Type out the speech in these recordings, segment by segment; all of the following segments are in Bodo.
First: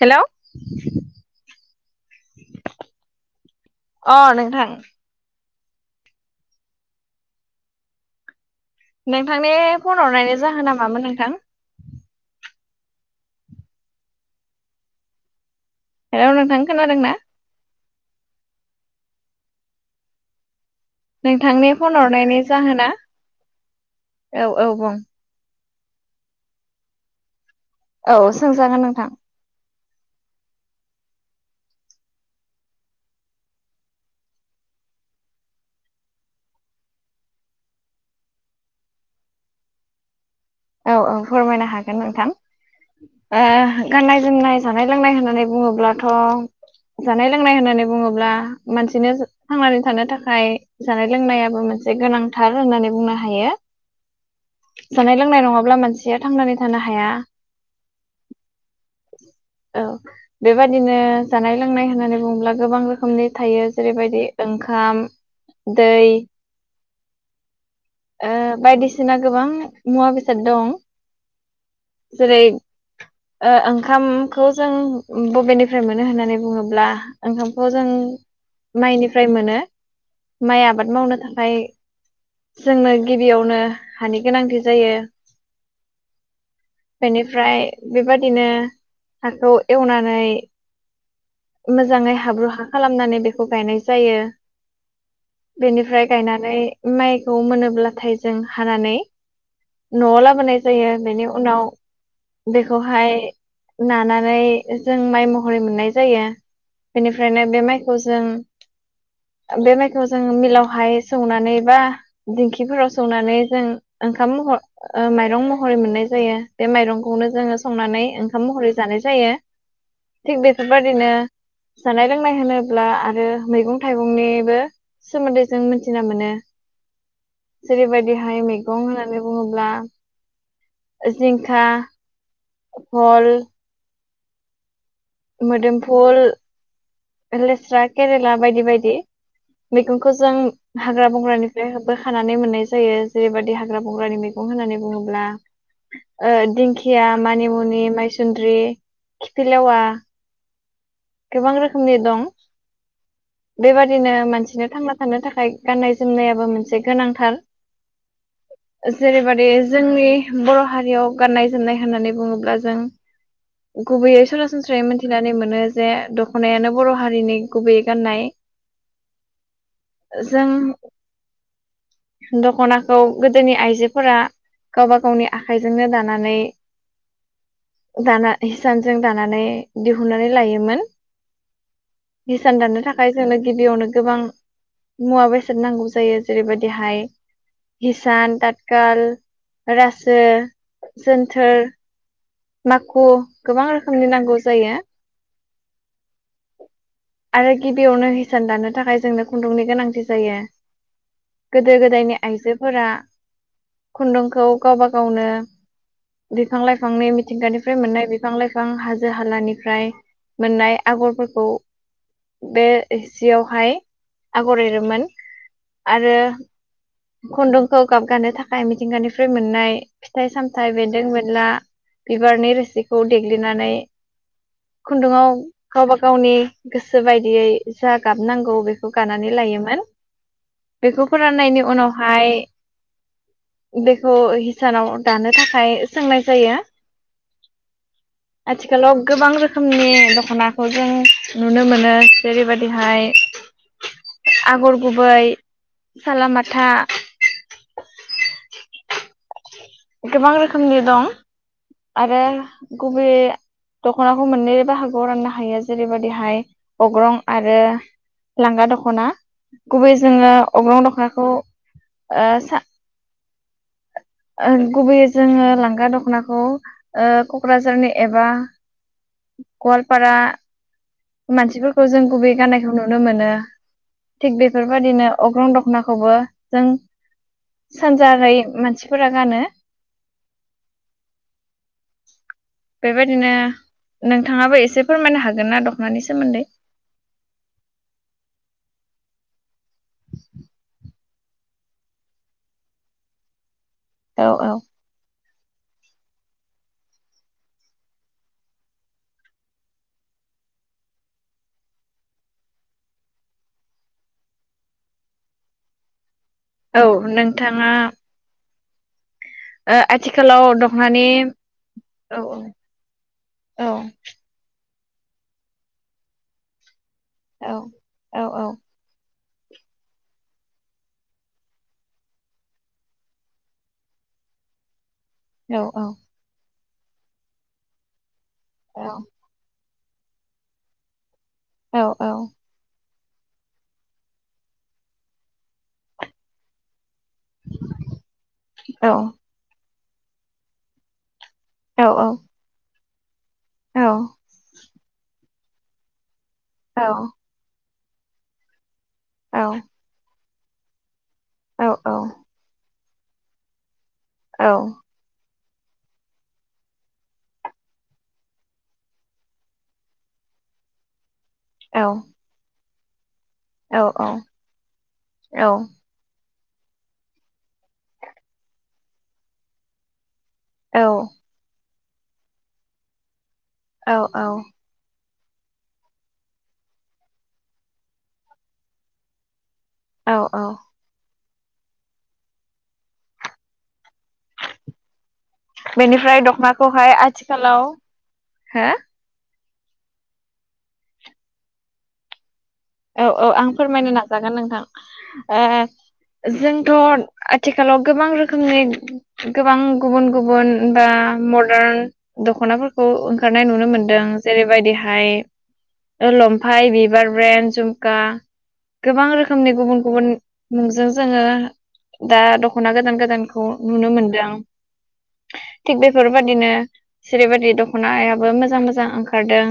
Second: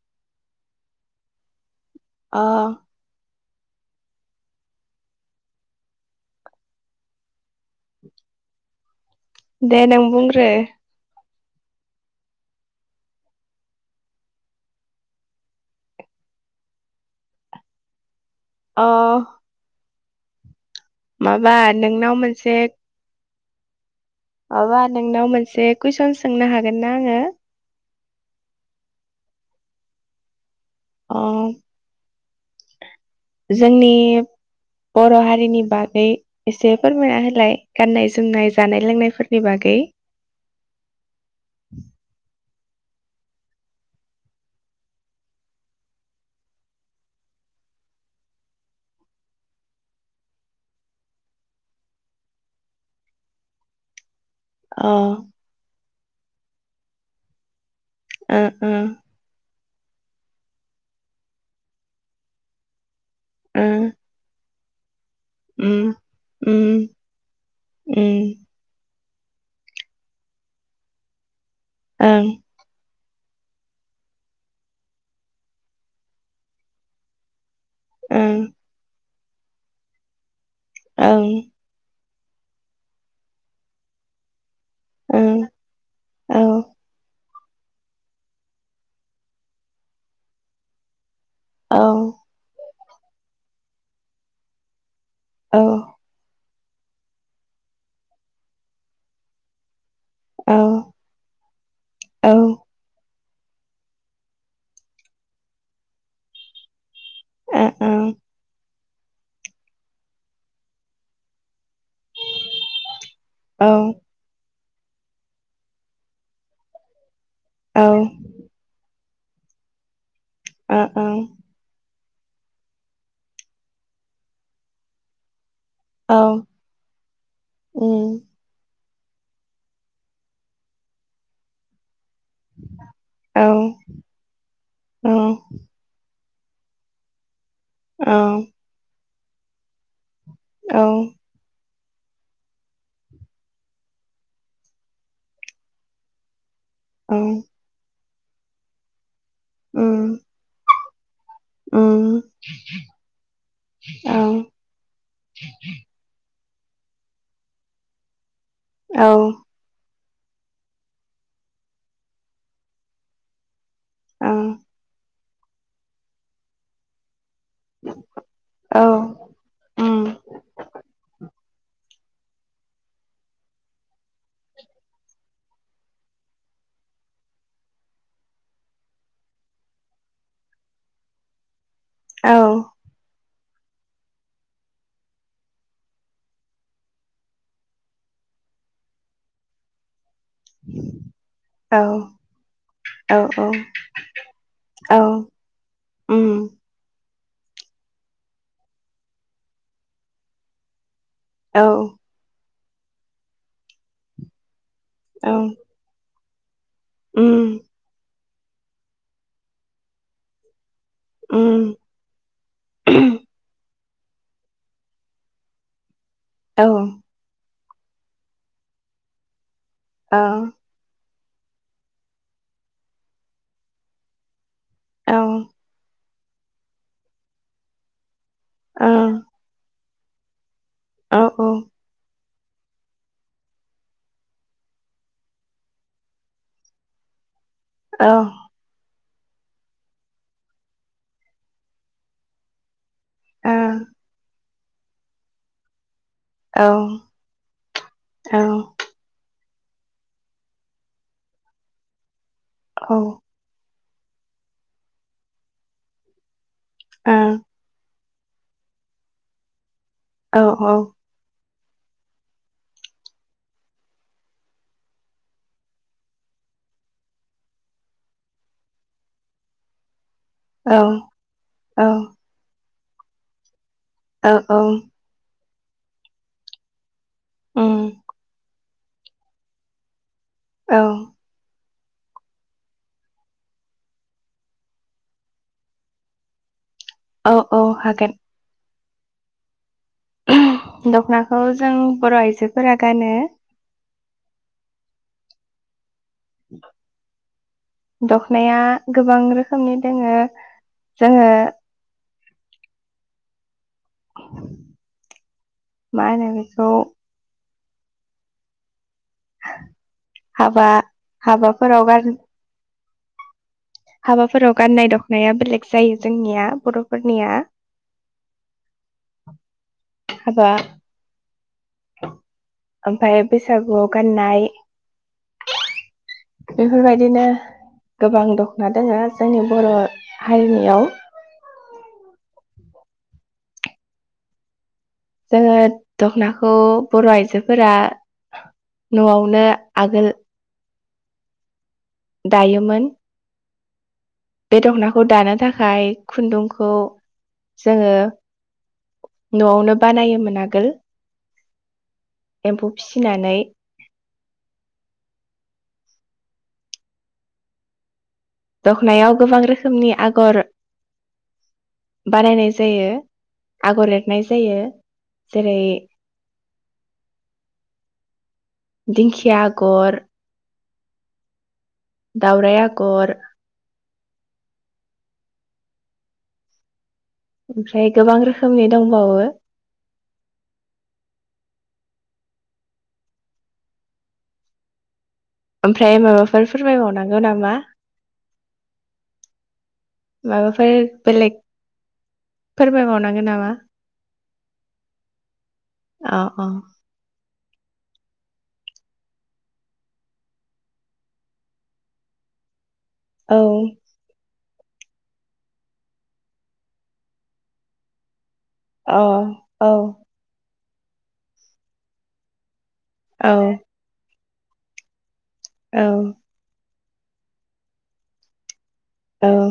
हेलौ'। ओ। अ नोंथां। [inaudible] नोंथांनि दे फन नों हरनायनि बुंग्रो जाहोना मामोन नोंथां? हेल नोंथां खोनादों ना? ओ। नोंथांनि फन हरनायनि जाहोना। औ औ आबा बुं नों नाव मानसे। कुइसन सोंनो हागोन ना आङो? औ सोंजागोन नोंथां। औ। जोंनि बर' हारिनि बागै एसे फोरमायना होलाय गाननाय जोमनाय जानाय लोंनायफोरनि बागै। औ औ फोरमायनो हागोन नोंथां। ओ गाननाय जोमनाय जानाय लोंनाय होननानै बुङोब्लाथ' जानाय लोंनाय होननानै बुङोब्ला मानसिनो थांनानै थानो थाखाय जानाय लोंनायाबो मोनसे गोनांथार होननानै बुंनो हायो। औ। अब्ला मानसिया थांनानै थानो हाया। ओ ओ। औ बेबादिनो जानाय लोंनाय होननानै बुङोब्ला गोबां रोखोम रोखोमनि ओ थायो जेरैबायदि ओंखाम खाम उम उम। उम ओ बायदिसि सिना गोबां मुवा बेसाद दं। ओं जेरै ओ ओंखामखौ जों बबेनिफ्राय मोनो होननानै बुङोब्ला ओंखाम खामखौ जों माइनि फ्राय मोनो। माइ आबाद मावनो ओं थाखाय जोंनो गिबियावनो हानि गोनांथि जायो ओं ओं बेनि ओमफ्राय बेबादिनो हाखौ एवनानै औ मोजाङै हाब्रु हा खालामनानै बेखौ गायनाय जायो। औ बेनिफ्राय गायनानै माइ खौ मोनोब्लाथाय जों हानानै न'आव औ लाबोनाय जायो बेनि उनाव औ ओ ओं बेखौहाय नानानै जों माइ महरै मोननाय जायो। बेनिफ्रायनो बे औ औ माइखौ जों बे माइखौ जोङो मिलावहाय सौनानै बा दिंखिफोराव सौनानै जों ओ ओंखाम महर ओ माइरं महरै मोननाय जायो। बे माइरं खौनो जों संनानै ओंखाम महरै जानाय जायो। थिग ओं बेफोरबादिनो जानाय लोंनाय होनोब्ला आरो मैगं थाइगंनिबो सोमोन्दै जों मिथिना मोनो। औ उम जेरैबायदिहाय मैगं होनना नै बुङोब्ला जिंखा फथ'ल औ मोदोमफुल लेस्रा, केरेला बायदि बायदि। मैगं खौजों हाग्रा बंग्रानिफ्राय [unintelligible] बो खानानै मोन्नाय जायो जेरैबादि हांग्रा-बंग्रानि मैगं होननानै बुङोब्ला ओ दिं खिया, मानिमुनि, माइसु नद्रि खिफिलेवा गोबां रोखोमनि दं। बेबादिनो मानसिनो थांना थानो थाखाय गाननाय-जोमनायाबो मोन से गोनांथार। जेरैबादि जोंनि बर' हारियाव गाननाय-जोमनाय होननानै बुङोब्ला जों गुबैयै सरासनस्रायै मोन थिनानै मोनो जे दख'नायानो बर' हारिनि गुबै गाननाय जों दख'नाखौ गोदोनि आइजोफोरा गावबा गावनि आखाइजोंनो दानानै दाना हिसानजों दानानै दिहुननानै लायो मोन। औ हिसान दानो थाखाय जोंनो गिबियावनो गोबां मुवा बेसाद नांगौ जायो जेरैबायदिहाय हिसान, ताथखाल, रा सु, जोनथोर माखु औ गोबां रोखोमनि नांगौ जायो। आरो गिबियावनो हिसान दानो थाखाय जोंनो खुन्दुंनि गोनांथि जायो। गोदो गोदायनि आइजो फोरा खुन्दुंखौ गावबा गावनो बिफां लाइफां मि थिंगानिफ्राय मोननाय बि फां लाइफां हाजो हालानिफ्राय मोननाय आगरफोरखौ बे जियावहाय आगर एरोमोन आरो खुन्दुं खौ गाबगानो थाखाय मिथिंगानिफ्राय मोननाय फिथाइ सामथाइ बेन्दों बेन ला बिबारनि रोसिखौ देग्लिनानै खुन्दुङाव गावबा गावनि गोसो बायदियै जा गाबनांगौ बेखौ गानानै लायोमोन बेखौ फोराननायनि उनावहाय बेखौ हिसानाव दानो थाखाय सोंनाय जायो आथिखालाव गोबां रोखोमनि दख'नाखौ जों नुनो मोनो जेरैबायदिहाय ओ आगर गुबै साला माथा गोबां रोखोमनि दं आरो गुबै दख'नाखौ मोननै बाहागोआव राननो हायो जेरैबायदिहाय अग्रं आरो लांगा दख'ना गुबै जोङो अग्रं दखनाखौ आ सा ओ गुबैयै जोङो लांगा दख'नाखौ ओ क'क्राझारनि एबा गवालपारा मानसिफोरखौ जों गुबै गाननाय नुनो मोनो। थिग बेफोरबायदिनो अग्रं द नाखौबो जों सानजा राय मानसि फोरा गानो औ बेबायदिनो नोंथाङाबो एसे फोरमायनो हागोन ना द खनानि सोमोन्दै? औ औ हागोन। दखनाखौ जों बर' आइजोफोरा गानो। औ औ दखनाया गोबां रोखोमनि दोङो‌। जोङो मा होनो बेखौ औ नों थांङा ओ आथिखालाव हाबा दखनानि हाबाफोराव गान औ औ हाबाफोराव गाननाय दखनाया बेलेग जायो जोंनिया बर' औ औ औ हाबा ओमफाय बैसागुवाव गाननाय औ औ बेफोरबायदिनो गोबां दख'ना दोङो जोंनि बर' हारिनियाव औ औ जोङो दख'नाखौ बर' आइजोफोरा औ न'वावनो आगोल औ दायोमोन। औ बे दख'नाखौ दानो थाखाय खुन्दुंखौ जोङो न'वावनो बानायोमोन आ गोल। एम्फौ फिसिनानै औ दखनायाव गोबां रोखोमनि आगर बानानाय जायो आगर एरनाय जायो जेरै दिंखिया आगर औ दावराय आगर औ औ ओमफ्राय गोबां रोखोमनि दंबावो औ औ। ओमफ्राय बेनिफ्राय माबाफोर दख'नाखौहाय फोरमायबावनांगौ नामा आथिखालाव हो? माबाफोर बेलेग औ फोरमायबावनांगोन औ आं नामा फोरमायनो नाजागोन नोंथां। अ अ ओ ोंथ' आथिखालाव गोबां रोखोमनि गोबां गुबुन गुबुन बा मदार्न दख'नाफोरखौ खौ औ ओंखारनाय नुनो मोनदों। जेरैबायदिहाय लंफाय, बिबार ब्रेन्ड झुमका अ औ गोबां रोखोमनि गुबुन गुबुन नोंजों जोङो दा दख ख'ना गोदान औ गोदानखौ नुनो मोनदों। थिग औ बेफोरबादिनो जेरैबायदि दख'नायाबो मोजां मोजां जां औ ओंखारदों।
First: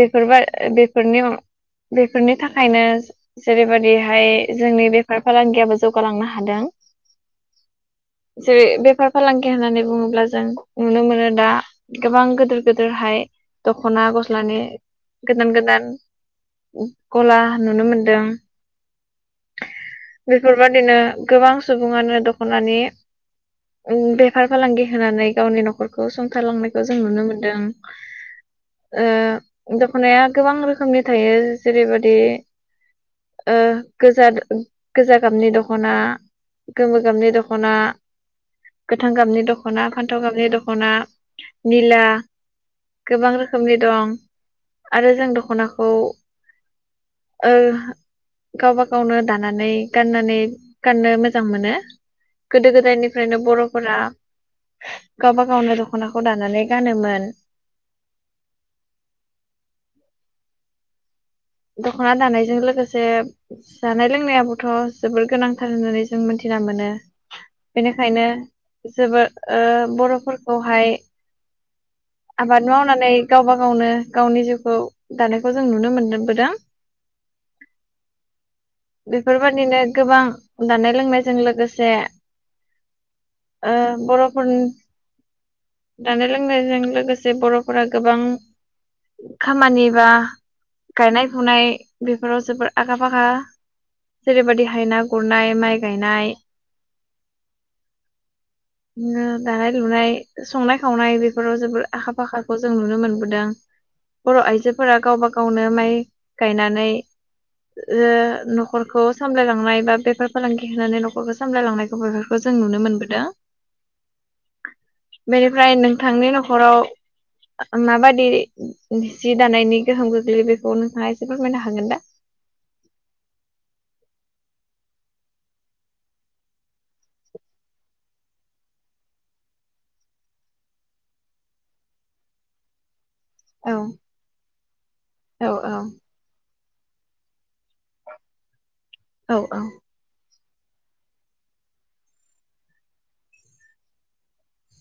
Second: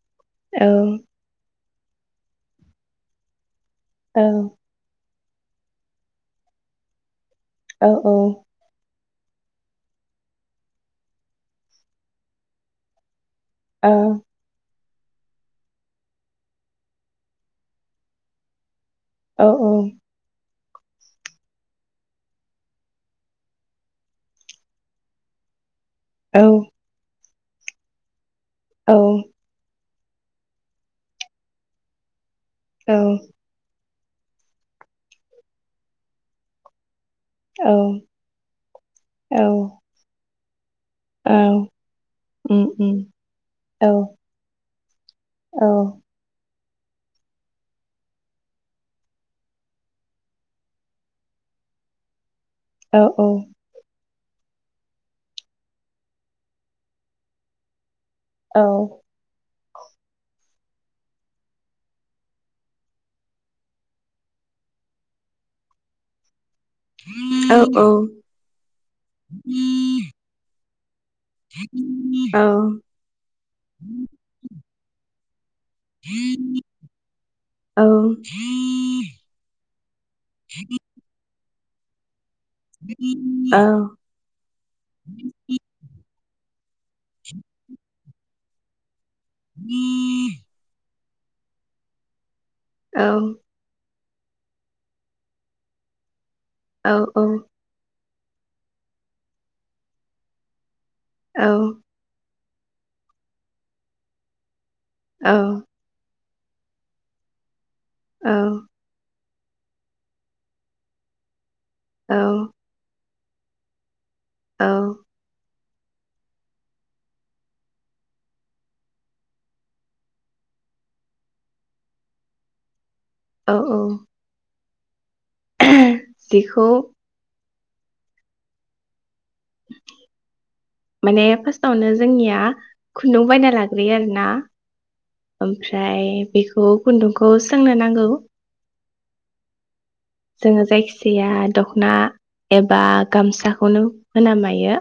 बेफोरबा औ बेफोरनि बेफोरनि थाखायनो औ जेरैबायदिहाय जोंनि बे बेफार फालांगियाबो जौगालांनो हादों। औ जेरै बेफार फालांगि होननानै बुङोब्ला जों नुनो मोनो दा गोबां गोदोर गोदोरहाय दख'ना गस्लानि गोदान गोदान ग-गला नुनो मोनदों। औ औ। बेफोरबादिनो गोबां सुबुङानो दख'नानि बेफार फालांगि होनानै गावनि न'ख खरखौ सुंथालांनायखौ जों नुनो मोन दों। ओ दाब खनाया गोबां रोखोमनि थायो। जेरैबादि ओ गोजा-गोजा गाबनि दखना गोमो गाबनि दख'ना, औ गोथां गाबनि औ दख'ना, फान्थाव गाबनि दख दखना, औ निला उम उम गोबां रोखोमनि दं। आरो जों दख'ना औ। ओ गावबा गावनो दानानै गाननानै गाननो मोजां मोनो। गोदो औ गोदायनिफ्रायनो बर'फोरा गावबा गावनो दख'नाखौ दानानै गानोमोन। औ। दख'ना दानायजों लोगोसे जानाय लोंनायाबोथ' जोबोर गोनांथार होननानै जों मोनथि मोनो बेनिखायनो जोबोद ओ बर'फोरखौ फाय आबाद मावनानै गावबा गावनो गावनि जिउखौ दानो जों नुनो मोनदों बेफोरबायदिनो गोबां दानाय लोंनाय जों लोगोसे ओ बर'फोरनि जानाय लोंनायजों लोगोसे बर'फोरा गोबां खामानिबा गायनाय फुनाय बे फोराव जोबोद आखा फाखा। जेरैबायदि हायना गुरनाय माइ गायनाय। औ औ। दानाय लुनाय संनाय खावनाय बेफोराव जोबोर आखा फाखा। खौ जों नुनो मोनबोदों बर' आइजो फोरा गावबा गावनो ओमफाय गायनानै ओ न'खरखौ सामलायलांनाय बा बेफार फालांगि होनानै न'खरखौ सामलायलांनायखौ बेफोरखौ जों नुनो मोनबोदों। औ। ओमफ्राय नोंथांनि न'खराव माबादि जि दानायनि गोहोम गोग्लैयो बेफोर बेखौ नोंथाङा एसे फोरमायनो हागोन दा? औ औ। बेखौ माने फार्स्टआवनो जोंनिया खुन्दुं बायना औ लाग्रोयो आरो ना औ ओमफ्राय बेखौ औ खुन्दुंखौ सोंनो नांगौ। औ औ। जोङो जायखिजाया दख'ना एबा गामसाखौनो होना नायो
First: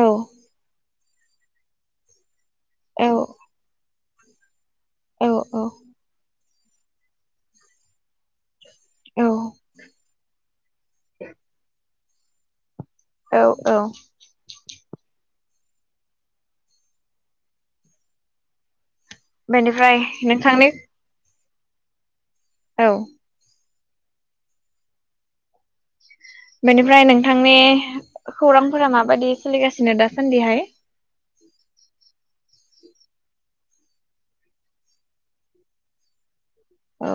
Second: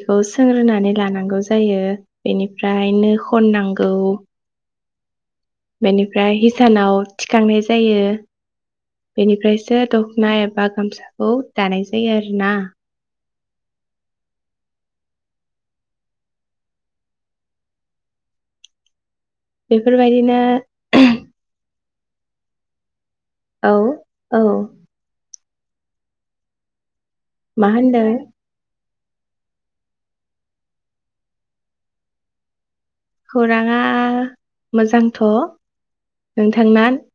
औ सोंग्रोनानै लानांगौ जायो बेनि ओमफ्राय औ नो खननांगौ। [inaudible] औ बेनिफ्राय हिसानाव थिखांनाय जायो। औ बेनिफ्रायसो दख'ना एबा गामसाखौ दानाय जायो। बे आरो ना। औ औ। बेनिफ्राय बेफोरबायदिनो नोंथांनि औ। औ औ। बेनिफ्राय नों नोंथांनि मा होनदों खौरांफोरा माबायदि सोलिगासिनो? जोंना दासान्दिहाय। खौराङा मोजांथ'। नोंथांना? औ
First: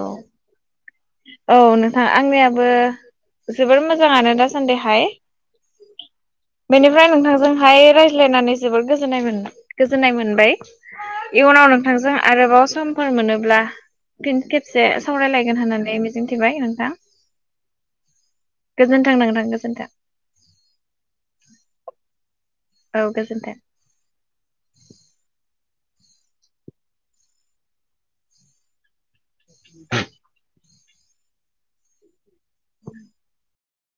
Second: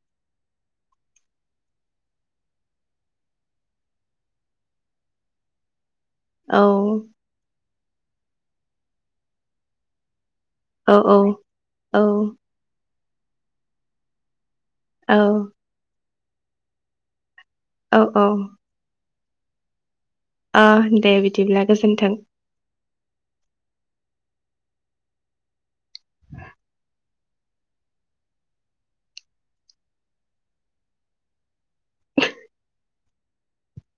औ नोंथां आंनियाबो जोबोर मोजाङानो दासान्दिहाय। औ बेनिफ्राय नोंथांजोंहाय रायज्लायनानै जोबोर गोजोननाय मोन गोजोननाय मोनबाय। औ औ इयुनाव औ नोंथांजों आरोबाव सम समफोर मोनोब्ला फिन खेब एसे औ सावरायलायगोन होननानै मिजिं थिबाय नोंथां। औ औ ओ नंगौ नोंथां गोजोन्थाों। ओ दे बिदिब्ला गोजोन्थों औ गोजोनथों। [inaudible] [inaudible]